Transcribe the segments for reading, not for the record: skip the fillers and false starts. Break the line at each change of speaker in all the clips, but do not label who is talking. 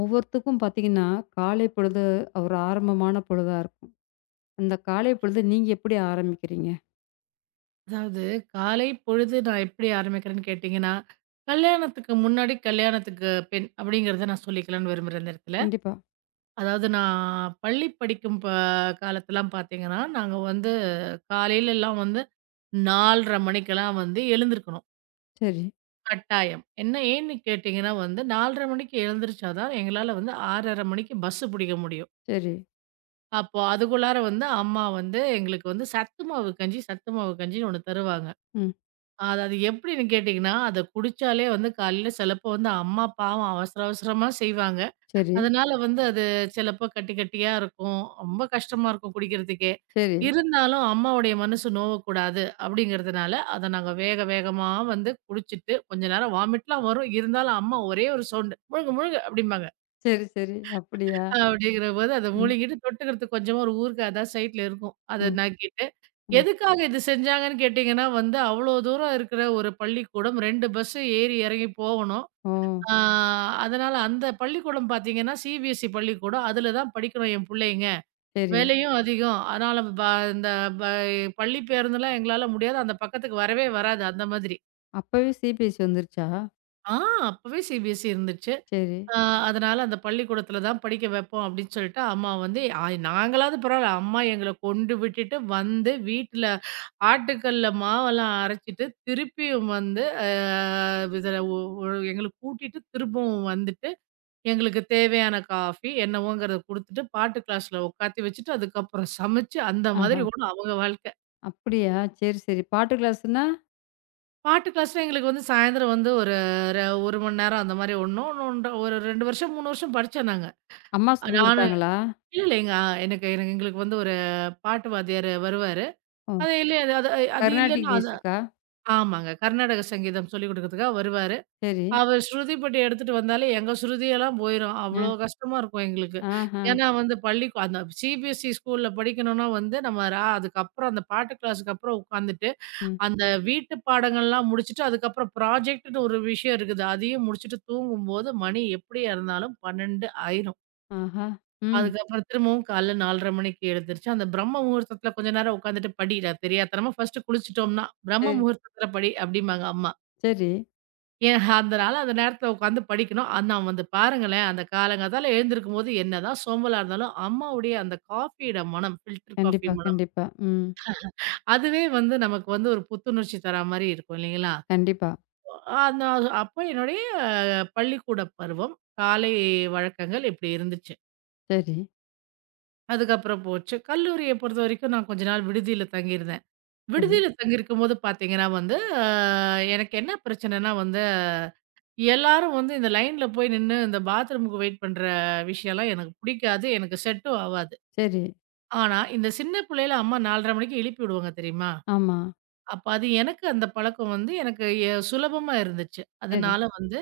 ஒவ்வொருத்துக்கும் பார்த்தீங்கன்னா, காலை பொழுது ஒரு ஆரம்பமான பொழுதா இருக்கும். அந்த காலை பொழுது நீங்க எப்படி ஆரம்பிக்கிறீங்க?
அதாவது காலை பொழுது நான் எப்படி ஆரம்பிக்கிறேன்னு கேட்டிங்கன்னா, கல்யாணத்துக்கு முன்னாடி கல்யாணத்துக்கு பின் அப்படிங்கிறத நான் சொல்லிக்கலாம்னு விரும்புறேன் இந்த இடத்துல.
கண்டிப்பா.
அதாவது நான் பள்ளி படிக்கும் காலத்தலாம் பார்த்தீங்கன்னா, நாங்க வந்து காலையிலலாம் வந்து 4:30 மணிக்கெல்லாம் வந்து எழுந்திருக்கணும்
சரி,
கட்டாயம். என்ன ஏன்னு கேட்டிங்கன்னா வந்து 4:30 மணிக்கு எழுந்திரிச்சா தான் எங்களால வந்து 6:30 மணிக்கு பஸ்ஸு பிடிக்க முடியும்.
சரி.
அப்போ அதுக்குள்ளார வந்து அம்மா வந்து எங்களுக்கு வந்து சத்து மாவு கஞ்சி, சத்து மாவு கஞ்சின்னு ஒண்ணு தருவாங்க.
ம்.
அது அது எப்படின்னு கேட்டீங்கன்னா, அத குடிச்சாலே வந்து காலையில சிலப்போ வந்து அம்மா பாவம் அவசர அவசரமா செய்வாங்க.
சரி,
அதனால வந்து அது சிலப்போ கட்டி கட்டியா இருக்கும். ரொம்ப கஷ்டமா இருக்கும் குடிக்கிறதுக்கே.
சரி,
இருந்தாலும் அம்மாவுடைய மனசு நோவக்கூடாது அப்படிங்கிறதுனால, அத நாங்க வேக வேகமா வந்து குடிச்சிட்டு கொஞ்ச நேரம் வாமிட்லாம் வரும். இருந்தாலும் அம்மா ஒரே ஒரு சவுண்டு "முழுங்கு முழுங்கு" அப்படிம்பாங்க.
சரி, சரி. அப்படியா?
அப்படிங்கிற போது அத
ம்,
முழுங்கிட்டு தொட்டுக்கிறதுக்கு கொஞ்சமா ஒரு ஊறுகாய் அதான் சைட்ல இருக்கும். அத
ம்,
நக்கிட்டு,
ம்.
எதுக்காக இது செஞ்சாங்கன்னு கேட்டீங்கன்னா வந்து, அவ்வளோ தூரம் இருக்கிற ஒரு பள்ளிக்கூடம் 2 பஸ் ஏறி இறங்கி போகணும்.
ஓ!
ஆ அதனால அந்த பள்ளிக்கூடம் பார்த்தீங்கன்னா, CBSE பள்ளிக்கூடம். அதில தான் படிக்கணும் என் புள்ளைங்க.
சரி.
விலையும் அதிகம். அதனால இந்த ப பள்ளி பேருந்துலாம் எங்களால முடியாது. அந்த பக்கத்துக்கு வரவே வராது அந்த மாதிரி.
அப்பவே சிபிஎஸ்சி வந்துருச்சா?
ஆ அப்பவே சிபிஎஸ்இ இருந்துச்சு.
சரி.
ஆ அதனால அந்த பள்ளிக்கூடத்துல தான் படிக்க வைப்போம் அப்படின்னு சொல்லிட்டு அம்மா வந்து நாங்களாவது பரவாயில்ல அம்மா எங்கள கொண்டு விட்டுட்டு வந்து வீட்டுல ஆட்டுக்கல்ல மாவெல்லாம் அரைச்சிட்டு திருப்பியும் வந்து இதுல எங்களை கூட்டிட்டு திரும்பவும் வந்துட்டு எங்களுக்கு தேவையான காஃபி என்னவோங்கிறத கொடுத்துட்டு பாட்டு கிளாஸ்ல உட்காத்தி வச்சுட்டு அதுக்கப்புறம் சமைச்சு அந்த மாதிரி
ஆஹா!
கூட அவங்க வாழ்க்கை.
அப்படியா? சரி, சரி. பாட்டு கிளாஸ்ன்னா,
பாட்டு கிளாஸ்ல எங்களுக்கு வந்து சாயந்தரம் வந்து ஒரு ஒரு மணி நேரம் அந்த மாதிரி ஒன்றும் ஒரு ரெண்டு வருஷம் மூணு வருஷம் படித்தேன். நாங்கள்
அம்மா சொல்லிக்
இல்ல,
குடுத்தாங்களா?
இல்லங்க. அ எனக்கு எனக்கு எங்களுக்கு வந்து ஒரு பாட்டு வாத்தியாரு வருவாரு.
ஓ!
அது இல்ல அது அது அது
கர்நாடிக்
இல்லன்னா அது
மியூசிக்கா?
ஆமாங்க. கர்நாடக சங்கீதம் சொல்லிக் குடுக்கறதுக்காக வருவாரு.
சரி.
அவர் ஸ்ருதி பெட்டி எடுத்துட்டு வந்தாலே எங்க ஸ்ருதியெல்லாம் போயிரும்.
அ.
அவ்ளோ கஷ்டமா இருக்கும் எங்களுக்கு.
ஆஹா!
ஏன்னா வந்து அந்த சிபிஎஸ்இ ஸ்கூல்ல படிக்கணும்னா வந்து நம்ம ரா அதுக்கப்புறம் அந்த பாட்டு கிளாஸ்க்கு அப்புறம் உட்காந்துட்டு,
ம்.
அந்த வீட்டு பாடங்கள்லாம் முடிச்சுட்டு, அதுக்கப்புறம் ப்ராஜெக்ட்ன்னு ஒரு விஷயம் இருக்குது. அதையும் முடிச்சுட்டு தூங்கும்போது மணி எப்படியா இருந்தாலும் 12 ஆயிரும்.
ஆஹா! ம்.
அதுக்கப்புறம் திரும்பவும் காலைல 4:30 மணிக்கு எழுந்திரிச்சு, அந்த பிரம்ம முகூர்த்தத்தில கொஞ்ச நேரம் உட்காந்துட்டு தெரியாத்தனமா ஃபர்ஸ்ட்டு குளிச்சுட்டோம்னா, பிரம்ம
சரி,
முகூர்த்தத்தில படி அப்படிம்பாங்க அம்மா.
சரி.
ஏன் அதனால அந்த நேரத்தில உட்காந்து படிக்கணும். ஆனா வந்து பாருங்களேன், அந்த காலங்காத்தால எழுந்திருக்கும்போது என்னதான் சோம்பலா இருந்தாலும், அம்மாவுடைய அந்த காஃபியோட மனம், ஃபில்டர் காஃபி
கண்டிப்பா,
மனம்,
கண்டிப்பா. ம்.
அதுவே வந்து நமக்கு வந்து ஒரு புத்துணர்ச்சி தரா மாரி இருக்கும் இல்லைங்களா?
கண்டிப்பா.
அந்த அப்போ என்னுடைய பள்ளிக்கூட பருவம், காலை வழக்கங்கள் இப்படி இருந்துச்சு.
சரி,
அதுக்கப்புறம் போச்சு. கல்லூரிய பொறுத்தவரைக்கும் நான் கொஞ்ச நாள் விடுதியில தங்கியிருந்தேன்.
சரி,
விடுதியில தங்கியிருக்கும்போது பார்த்தீங்கன்னா வந்து, அ எனக்கு என்ன பிரச்சனைன்னா வந்து, எல்லாரும் வந்து இந்த லைன்ல போய் நின்னு இந்த பாத்ரூமுக்கு வெயிட் பண்ற விஷயம்லாம் எனக்கு பிடிக்காது. எனக்கு செட்டும் ஆவாது.
சரி.
ஆனா, இந்த சின்ன பிள்ளையில அம்மா 4:30 மணிக்கு எழுப்பி விடுவாங்க தெரியுமா?
ஆமா.
அப்ப அது எனக்கு அந்த பழக்கம் வந்து எனக்கு சுலபமா இருந்துச்சு.
சரி.
அதனால வந்து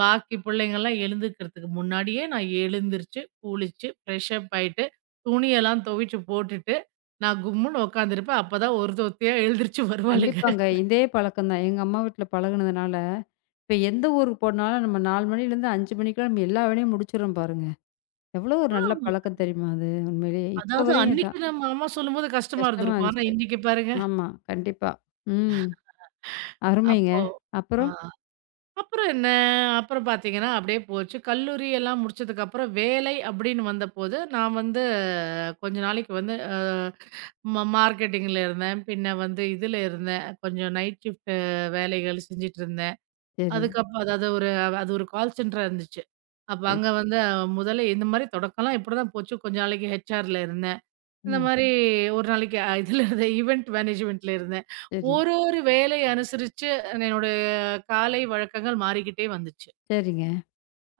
பாக்கி பிள்ளைங்கலாம் எழுந்துக்கிறதுக்கு முன்னாடியே நான் எழுந்திருச்சு, குளிச்சு, ஃப்ரெஷ் அப் ஆயிட்டு, துணியெல்லாம் துவைச்சு போட்டுட்டு, நான் கும்முன்னு உட்காந்துருப்பேன். அப்பதான் ஒருத்தி ஒருத்தியா எழுந்திரிச்சு வருவாளுங்க.
கண்டிப்பாங்க. இதே பழக்கம் தான். எங்க அம்மா வீட்ல பழகுனதுனால, இப்ப எந்த ஊருக்கு போனாலும் நம்ம 4 மணிலேருந்து 5 மணிக்குள்ள நம்ம எல்லா வேலையும் முடிச்சுர்றோம் பாருங்க. எவ்வளோ ஒரு நல்ல
ஆமா.
பழக்கம் தெரியுமா அது உண்மையிலேயே. இப்ப
அதாவது
வரையும்
அன்னைக்கு
இதான்.
நம்ம அம்மா சொல்லும்போது கஷ்டமா
கஷ்டமா
இருந்திருக்கும். ஆனா
இருந்துச்சு.
இன்னைக்கு பாருங்க.
ஆமா, கண்டிப்பா. ம். அருமைங்க.
அப்போ ஆ
அப்புறம்?
அப்புறம் என்ன? அப்புறம் பார்த்தீங்கன்னா, அப்படியே போச்சு. கல்லூரி எல்லாம் முடிச்சதுக்கப்புறம் வேலை அப்படின்னு வந்தபோது, நான் வந்து கொஞ்ச நாளைக்கு வந்து அ ம மார்க்கெட்டிங்ல இருந்தேன். பின்ன வந்து இதுல இருந்தேன். கொஞ்சம் நைட் ஷிஃப்ட் வேலைகள் செஞ்சுட்டு இருந்தேன்.
சரி.
அதுக்கப்புறம் அதாவது ஒரு அது ஒரு கால் சென்டரா இருந்துச்சு. அப்ப
சரி.
அங்க வந்து முதல்ல இந்த மாரி தொடக்கம்லாம் இப்படிதான் போச்சு. கொஞ்ச நாளைக்கு ஹெச்ஆர்ல இருந்தேன். இந்த
ம்.
மாரி ஒரு நாளைக்கு இதுல இருந்தேன். ஈவென்ட் மேனேஜ்மென்ட்ல இருந்தேன்.
சரி.
ஒரு ஒரு வேலைய அனுசரிச்சு என்னுடைய காலை வழக்கங்கள் மாறிக்கிட்டே வந்துச்சு.
சரிங்க.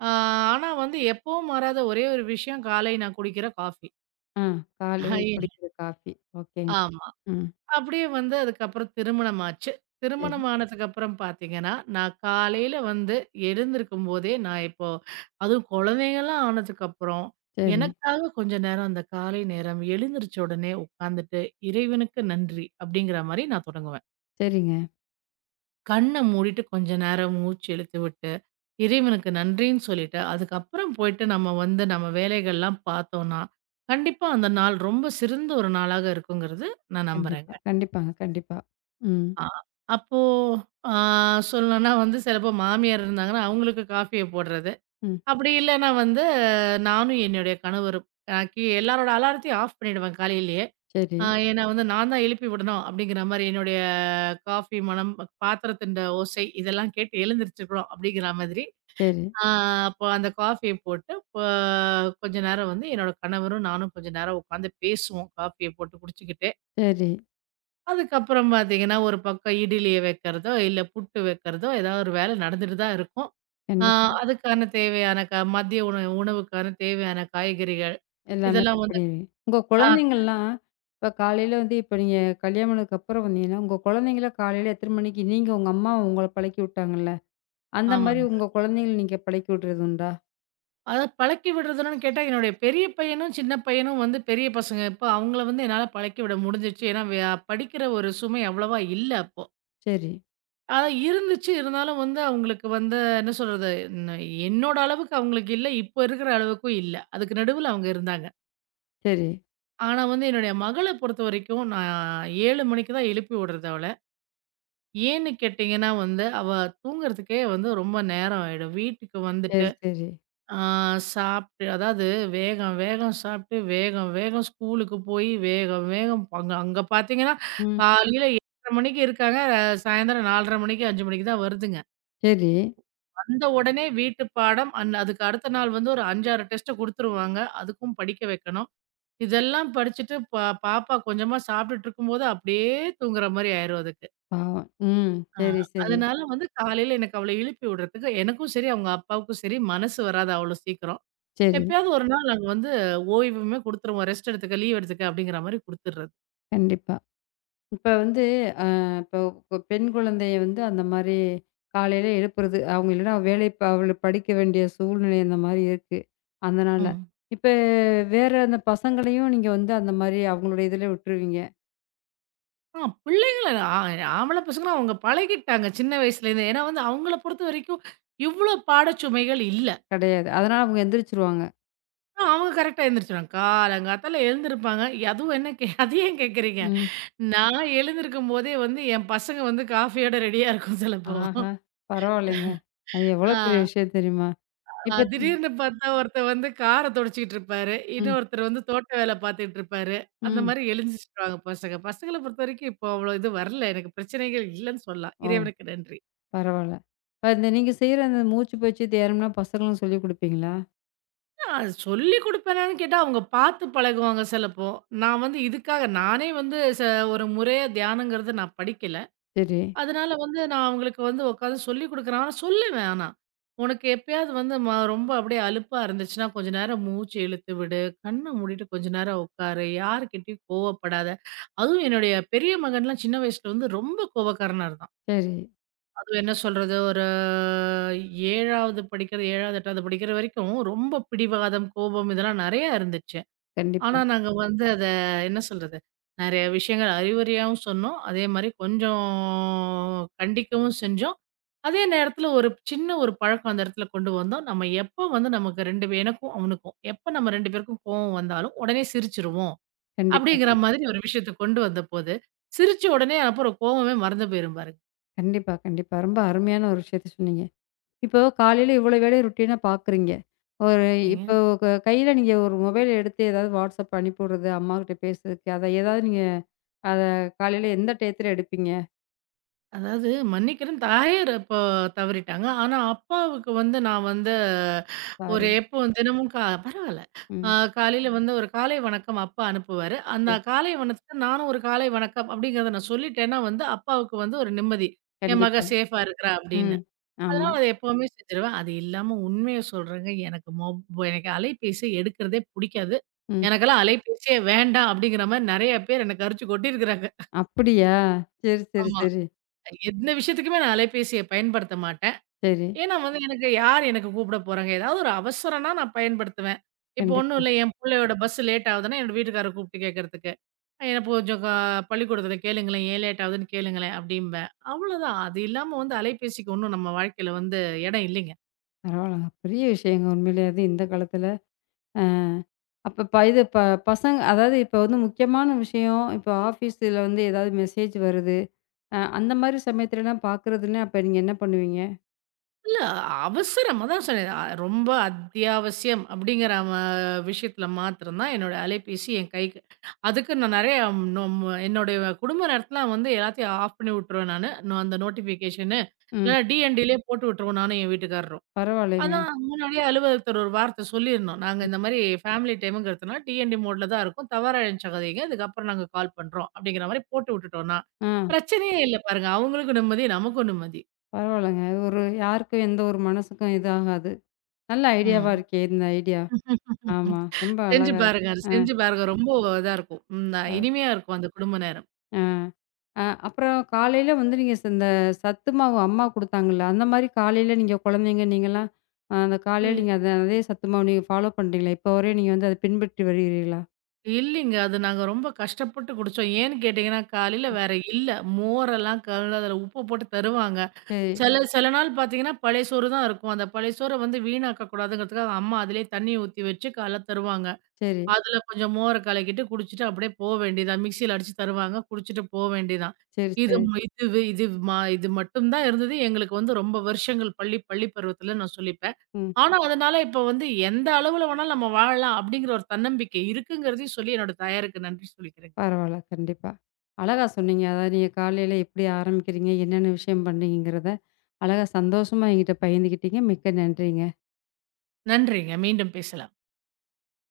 ஆ ஆனா வந்து எப்பவும் மாறாத ஒரே ஒரு விஷயம் காலை நான் குடிக்கிற காஃபி.
ஆ. காலை குடிக்கிற காஃபி. ஓகேங்க.
ஆமா.
ம்.
அப்படியே வந்து அதுக்கப்புறம் திருமணம் ஆச்சு.
சரி,
திருமணம் ஆனதுக்கப்புறம் பார்த்தீங்கன்னா, நான் காலையில வந்து எழுந்திருக்கும் போதே, நான் இப்போ அதுவும் குழந்தைங்கலாம் ஆனதுக்கப்புறம்,
சரி.
எனக்காக கொஞ்ச நேரம் அந்த காலை நேரம் எழுந்திரிச்ச உடனே உட்காந்துட்டு, இறைவனுக்கு நன்றி அப்படிங்கிற மாரி நான் தொடங்குவேன்.
சரிங்க.
கண்ண மூடிட்டு கொஞ்ச நேரம் மூச்சு இழுத்து விட்டு, இறைவனுக்கு நன்றின்னு சொல்லிட்டு, அதுக்கப்புறம் போயிட்டு நம்ம வேலைகள்லாம் பார்த்தோம்னா, கண்டிப்பா அந்த நாள் ரொம்ப சிறந்த ஒரு நாளாக இருக்குங்கிறது நான்
கண்டிப்பா.
நம்புறேங்க.
கண்டிப்பாங்க. கண்டிப்பா. ம்.
ஆ அப்போ ஆ சொல்லணும்னா வந்து சிலப்போ மாமியார் இருந்தாங்கன்னா, அவங்களுக்கு காஃபிய போடுறது.
ம்.
அப்படி இல்லன்னா வந்து நானும் என்னுடைய கணவரும். அ கி எல்லாரோட அலாரத்தையும் ஆஃப் பண்ணிடுவேன் காலையிலேயே.
சரி,
ஏன்னா வந்து நான் தான் எழுப்பி விடணும் அப்படிங்கிற மாரி என்னுடைய காஃபி மணம், பாத்திரத்தின்ட ஓசை இதெல்லாம் கேட்டு எழுந்திரிச்சுக்கணும் அப்படிங்கிற மாதிரி.
சரி.
ஆ அப்போ அந்த காஃபிய போட்டு கொஞ்ச நேரம் வந்து என்னோட கணவரும் நானும் கொஞ்ச நேரம் உட்காந்து பேசுவோம். காஃபிய போட்டு குடிச்சுக்கிட்டு.
சரி.
அதுக்கப்புறம் பார்த்தீங்கன்னா, ஒரு பக்கம் இடிலிய வைக்கிறதோ, இல்ல புட்டு வைக்கிறதோ, ஏதாவது ஒரு வேலை நடந்துட்டு தான் இருக்கும். ஆ
கண்டிப்பா.
அதுக்கான தேவையான மதிய உணவு உணவுக்கான தேவையான காய்கறிகள்,
எல்லாமே
இதெல்லாம்
கட்
வந்து
பண்ணிருவீங்க. உங்க
ஆ.
குழந்தைங்கள்லாம் இப்ப காலையில வந்து இப்ப நீங்க கல்யாணம் ஆனதுக்கப்புறம் வந்தீங்கன்னா, உங்க குழந்தைங்கள காலையில எத்தன மணிக்கு நீங்க உங்க அம்மா உங்கள பழக்கி விட்டாங்கல்ல, அந்த மாரி
ஆமாங்க.
உங்க குழந்தைங்கள நீங்க பழக்கி விடுறது உண்டா?
அதாவது பழக்கி விடுறதுன்னு கேட்டா, என்னுடைய பெரிய பையனும், சின்ன பையனும் வந்து பெரிய பசங்க. இப்ப அவங்கள வந்து என்னால பழக்கி விட முடிஞ்சிருச்சு. ஏன்னா, படிக்கிற ஒரு சுமை அவ்வளவா இல்ல அப்போ.
சரி,
ஆனா இருந்துச்சு. இருந்தாலும் வந்து அவங்களுக்கு வந்து என்ன சொல்றது? ந என்னோட அளவுக்கு அவங்களுக்கு இல்ல. இப்போ இருக்கிற அளவுக்கும் இல்ல. அதுக்கு நடுவுல அவங்க இருந்தாங்க.
சரி,
ஆனா வந்து என்னுடைய மகள பொறுத்தவரைக்கும், நான் 7 மணிக்கு தான் எழுப்பி விடுறது அவள. ஏன்னு கேட்டீங்கன்னா வந்து, அவ தூங்குறதுக்கே வந்து ரொம்ப நேரம் ஆயிடும். வீட்டுக்கு வந்துட்டு,
சரி, சரி.
ஆ சாப்ட்டு அதாவது வேகம் வேகம் சாப்ட்டு, வேகம் வேகம் ஸ்கூலுக்கு போய், வேகம் வேகம் அங்க அங்க பாத்தீங்கன்னா,
ம்.
காலையில 8:30 மணிக்கு இருக்காங்க. சாயந்தரம் 4:30 மணிக்கு, 5 மணிக்கு தான் வருதுங்க.
சரி.
வந்த உடனே வீட்டு பாடம், அதுக்கு அடுத்த நாள் வந்து ஒரு 5, 6 டெஸ்ட்ட குடுத்துருவாங்க. அதுக்கும் படிக்க வைக்கணும். இதெல்லாம் படிச்சுட்டு பாப்பா கொஞ்சமா சாப்பிட்டுட்டு இருக்கும்போது, அப்படியே தூங்குற மாரி ஆயிரும் அதுக்கு.
பாவம். ம்.
ஆ.
சரி, சரி,
அதனால வந்து காலையில எனக்கு அவள எழுப்பி விடுறதுக்கு எனக்கும் சரி, அவங்க அப்பாவுக்கும் சரி மனசு வராது அவ்வளோ சீக்கிரம்.
சரி.
எப்பயாவது ஒரு நாள் நாங்க வந்து ஓய்வுமே குடுத்துருவோம். ரெஸ்ட் எடுத்துக்க, லீவ் எடுத்துக்க அப்படிங்கிற மாரி குடுத்துடுறது.
கண்டிப்பா. இப்ப வந்து அ இப்ப பெண் குழந்தைய வந்து அந்த மாரி காலையில எழுப்புறது, அவங்க இல்லன்னா வேலை ப அவள படிக்க வேண்டிய சூழ்நிலை அந்த மாரி இருக்கு. அதனால.
ம்.
இப்ப வேற அந்த பசங்களையும் நீங்க வந்து அந்த மாரி அவங்களோட இதுல விட்டுருவீங்க.
ஆ பிள்ளைங்கள ஆ ஆம்பள பசங்கள அவங்க பழகிட்டாங்க சின்ன வயசுலேருந்து. ஏன்னா வந்து அவங்கள பொறுத்த வரைக்கும் இவ்வளோ பாடச்சுமைகள் இல்ல.
கிடையாது. அதனால அவங்க எந்திரிச்சுருவாங்க.
அவங்க கரெக்ட்டா எழுந்திரிச்சுருவாங்க. காலங்காத்தால எழுந்திருப்பாங்க. அதுவும் என்ன கே அது ஏன் கேட்கிறீங்க?
ம்.
நான் எழுந்திருக்கும்போதே வந்து என் பசங்க வந்து காஃபியோட ரெடியா இருக்கும் சிலப்போ.
ஆஹா! பரவாயில்லைங்க. அது எவ்வளோ பெரிய
ஆ
விஷயம் தெரியுமா?
அ
இப்ப ம்.
திடீர்னு பார்த்தா ஒருத்தன் வந்து கார துடைச்சுக்கிட்டு இருப்பாரு.
ம்.
இன்னொருத்தர் வந்து தோட்ட வேல பார்த்துட்டு இருப்பாரு. அந்த
ம்.
மாரி எழுந்திரிச்சுருவாங்க பசங்க. பசங்கள பொறுத்தவரைக்கும் இப்போ அவ்வளோ இது வரல. எனக்கு பிரச்சனைகள் இல்லன்னு சொல்லலாம்.
ஓ!
இறைவனுக்கு நன்றி.
பரவால்ல. இப்ப இந்த நீங்க செய்ற அந்த மூச்சு பயிற்சி தியானம்லாம் பசங்களும் சொல்லிக் குடுப்பீங்களா?
நான் சொல்லிக் குடுப்பேனான்னு கேட்டா அவங்க பார்த்து பழகுவாங்க சிலப்போ. நான் வந்து இதுக்காக நானே வந்து ஒரு முறையா தியானங்கிறது நான் படிக்கல.
சரி,
அதனால வந்து நான் அவங்களுக்கு வந்து உட்காந்து சொல்லிக் குடுக்குறேன். ஆனா சொல்லுவேன் ஆனா. "உனக்கு எப்பயாவது வந்து ரொம்ப அப்படியே அலுப்பா இருந்துச்சுன்னா, கொஞ்ச நேரம் மூச்சு இழுத்து விடு. கண்ண மூடிட்டு கொஞ்ச நேரம் உட்காரு. யார்கிட்டயும் கோவப்படாத." அதுவும் என்னுடைய பெரிய மகன்லாம் சின்ன வயசுல வந்து ரொம்ப கோவக்காரனா இருந்தான்.
சரி.
அதுவும் என்ன சொல்றது, ஒரு 7வது படிக்கிற 7வது, 8வது படிக்கிற வரைக்கும் ரொம்ப பிடிவாதம், கோபம் இதெல்லாம் நெறையா இருந்துச்சு.
கண்டிப்பா,
ஆனா, நாங்க வந்து அத என்ன சொல்றது? நெறைய விஷயங்கள் அறிவுரையாவும் சொன்னோம். அதே மாரி கொஞ்சம் கண்டிக்கவும் செஞ்சோம். அதே நேரத்துல ஒரு சின்ன ஒரு பழக்கம் அந்த இடத்துல கொண்டு வந்தோம். நம்ம எப்ப வந்து நமக்கு 2 பே எனக்கும் அவனுக்கும், எப்ப நம்ம 2 பேருக்கும் கோவம் வந்தாலும், உடனே சிரிச்சுருவோம்.
கண்டிப்பா.
அப்படிங்கிற மாதிரி ஒரு விஷயத்த கொண்டு வந்தபோது, சிரிச்ச உடனே அப்புறம் கோவமே மறந்து போயிரும்
கண்டிப்பா, கண்டிப்பா. ரொம்ப அருமையான ஒரு விஷயத்த சொன்னீங்க. இப்போ காலையில இவ்வளோ வேலைய ரொட்டீனா பார்க்குறீங்க. ஒரு
பாருங்க.
இப்போ கையில நீங்க ஒரு மொபைல எடுத்து ஏதாவது WhatsApp அனுப்பி விடுறது, அம்மாகிட்ட பேசுறதுக்கு, அத ஏதாவது நீங்க அத காலையில எந்த டயத்துல எடுப்பீங்க?
அதாவது மன்னிக்கிறேன் தாயார் அப்போ தவறிட்டாங்க. ஆனா, அப்பாவுக்கு வந்து நான் வந்து ஒரு
சாரி.
எப்பவும் தினமும் பரவால்ல. அ
ம்.
காலையில வந்து ஒரு காலை வணக்கம் அப்பா அனுப்புவாரு. அந்த
சரி.
காலை வணக்கத்த நானும் ஒரு காலை வணக்கம் அப்படிங்கிறத நான் சொல்லிட்டேன்னா வந்து, அப்பாவுக்கு வந்து ஒரு நிம்மதி. என் மக
கண்டிப்பா.
சேஃபா இருக்கிறா அப்படின்னு.
ம். ஆமா.
அதனால அத எப்பவுமே செஞ்சுருவேன். அது இல்லாம உண்மைய சொல்றேங்க, எனக்கு எனக்கு அலைபேசி எடுக்கிறதே புடிக்காது.
ம்.
எனக்கெல்லாம் அலைபேசியே வேண்டாம் அப்படிங்கிற மாரி நெறைய பேர் என்ன கரிச்சு கொட்டியிருக்கிறாங்க.
அப்படியா? சரி, சரி,
ஆமா.
சரி,
எந்த விஷயத்துக்குமே நான் அலைபேசிய பயன்படுத்த மாட்டேன்.
சரி.
ஏன்னா வந்து எனக்கு யார் எனக்கு கூப்பிட போறாங்க? ஏதாவது ஒரு அவசரம்னா நான் பயன்படுத்துவேன். இப்போ ஒண்ணும்
கண்டிப்பா.
இல்ல என் புள்ளையோட பஸ் லேட் ஆகுதுன்னா, என்னோட வீட்டுக்காரர கூப்பிட்டு கேட்கறதுக்கு. எனக்கு கொஞ்சம் பள்ளிக்கூடத்துல கேளுங்களேன், ஏன் லேட் ஆகுதுன்னு கேளுங்களேன் அப்படிம்பேன். அவ்வளோதான். அது இல்லாம வந்து அலைபேசிக்கு ஒண்ணும் நம்ம வாழ்க்கையில வந்து இடம் இல்லைங்க.
பரவால்லங்க. பெரிய விஷயங்க உண்மையிலே அது இந்த காலத்துல. அ அப்ப ப இது ப பசங்க அதாவது இப்ப வந்து முக்கியமான விஷயம், இப்போ ஆஃபீஸில வந்து ஏதாவது மெசேஜ் வருது. அந்த மாரி சமயத்துலலாம் பார்க்குறதுன்னா, அப்ப நீங்க என்ன பண்ணுவீங்க?
இல்ல அவசரம். அதான் சொன்னேன். ரொம்ப அத்தியாவசியம் அப்படிங்கிற விஷயத்துல மாத்திரம் தான் என்னோட அலைபேசி என் கைக்கு. அதுக்கு நான் நெறைய நொம் என்னுடைய குடும்ப நேரத்துலாம் வந்து எல்லாத்தையும் ஆஃப் பண்ணி விட்டுருவேன் நானு. நான் அந்த நோட்டிஃபிகேஷனு
ம்.
இல்ல டிஎன்டிலயே போட்டு விட்டுருவோம் நானும் என் வீட்டுக்காரரும்.
பரவாயில்லைங்க.
அதான் முன்னாடியே அலுவலகத்துல ஒரு வார்த்தை சொல்லியிருந்தோம். நாங்க இந்த மாரி ஃபேமிலி டைம்ங்கிறதுனால டிஎன்டி மோட்ல தான் இருக்கும். தவறா நினச்சுக்காதீங்க. இதுக்கப்புறம் நாங்க கால் பண்றோம் அப்படிங்கிற மாரி போட்டு விட்டுட்டோம்னா,
ஆ
பிரச்சனையே இல்ல பாருங்க. அவங்களுக்கும் நிம்மதி, நமக்கும் நிம்மதி.
பரவாயில்லங்க. ஒரு யாருக்கும் எந்த ஒரு மனசுக்கும் இது ஆகாது. நல்ல ஐடியாவா
ம்.
இருக்கே! இந்த ஐடியா. ஆமா. ரொம்ப
செஞ்சு
அழகா இருக்கு.
பாருங்க. அது
அ
செஞ்சு பாருங்க. ரொம்ப இதா இருக்கும். ம் நான்
அ
இனிமையா இருக்கும் அந்த குடும்ப நேரம்.
அ அப்புறம் காலையில வந்து நீங்க இந்த சத்து மாவு அம்மா குடுத்தாங்கல்ல, அந்த மாரி காலையில நீங்க குழந்தைங்க நீங்கலாம் அந்த காலையில
இ
நீங்க அத அதே சத்து மாவு நீங்க ஃபாலோ பண்றீங்களா? இப்போ வரையும் நீங்க வந்து அத பின்பற்றி வருகிறீர்களா?
இல்லைங்க. அது நாங்க ரொம்ப கஷ்டப்பட்டு குடிச்சோம். ஏன்னு கேட்டீங்கன்னா, காலையில வேற இல்ல. மோரெல்லாம் கலந்து அதில உப்பு போட்டு தருவாங்க.
சரி,
சில சில நாள் பார்த்தீங்கன்னா, பழைய சோறு தான் இருக்கும். அந்த பழைய சோற வந்து வீணாக்கக்கூடாதுங்கிறதுக்காக அம்மா அதிலேயே தண்ணி ஊத்தி வச்சு காலைல தருவாங்க.
சரி,
அதுல கொஞ்சம் மோர கலக்கிட்டு குடிச்சிட்டு அப்படியே போ வேண்டியதான். மிக்ஸியில அடிச்சு தருவாங்க. குடிச்சிட்டு போ வேண்டியதான்.
சரி,
இது
சரி.
ம- இது வி- இது மா இது மட்டும் தான் இருந்தது. எங்களுக்கு வந்து ரொம்ப வருஷங்கள் பள்ளி பள்ளி பருவத்துல நான் சொல்லிப்பேன்.
ம்.
ஆனா, அதனால இப்ப வந்து எந்த அளவுல வேணாலும் நம்ம வாழலாம் அப்படிங்கிற ஒரு தன்னம்பிக்கை இருக்குங்கிறதையும் சொல்லி என்னோட தாயாருக்கு நன்றி சொல்லிக்கிறேங்க.
பரவால்ல. கண்டிப்பா. அழகா சொன்னீங்க. அதாவது நீங்க காலையில எப்படி ஆரம்பிக்கிறீங்க? என்னென்ன விஷயம் பண்ணீங்கங்கிறத, அழகா சந்தோஷமா என்கிட்ட பகிர்ந்துக்கிட்டீங்க. மிக்க நன்றிங்க.
நன்றிங்க. மீண்டும் பேசலாம்.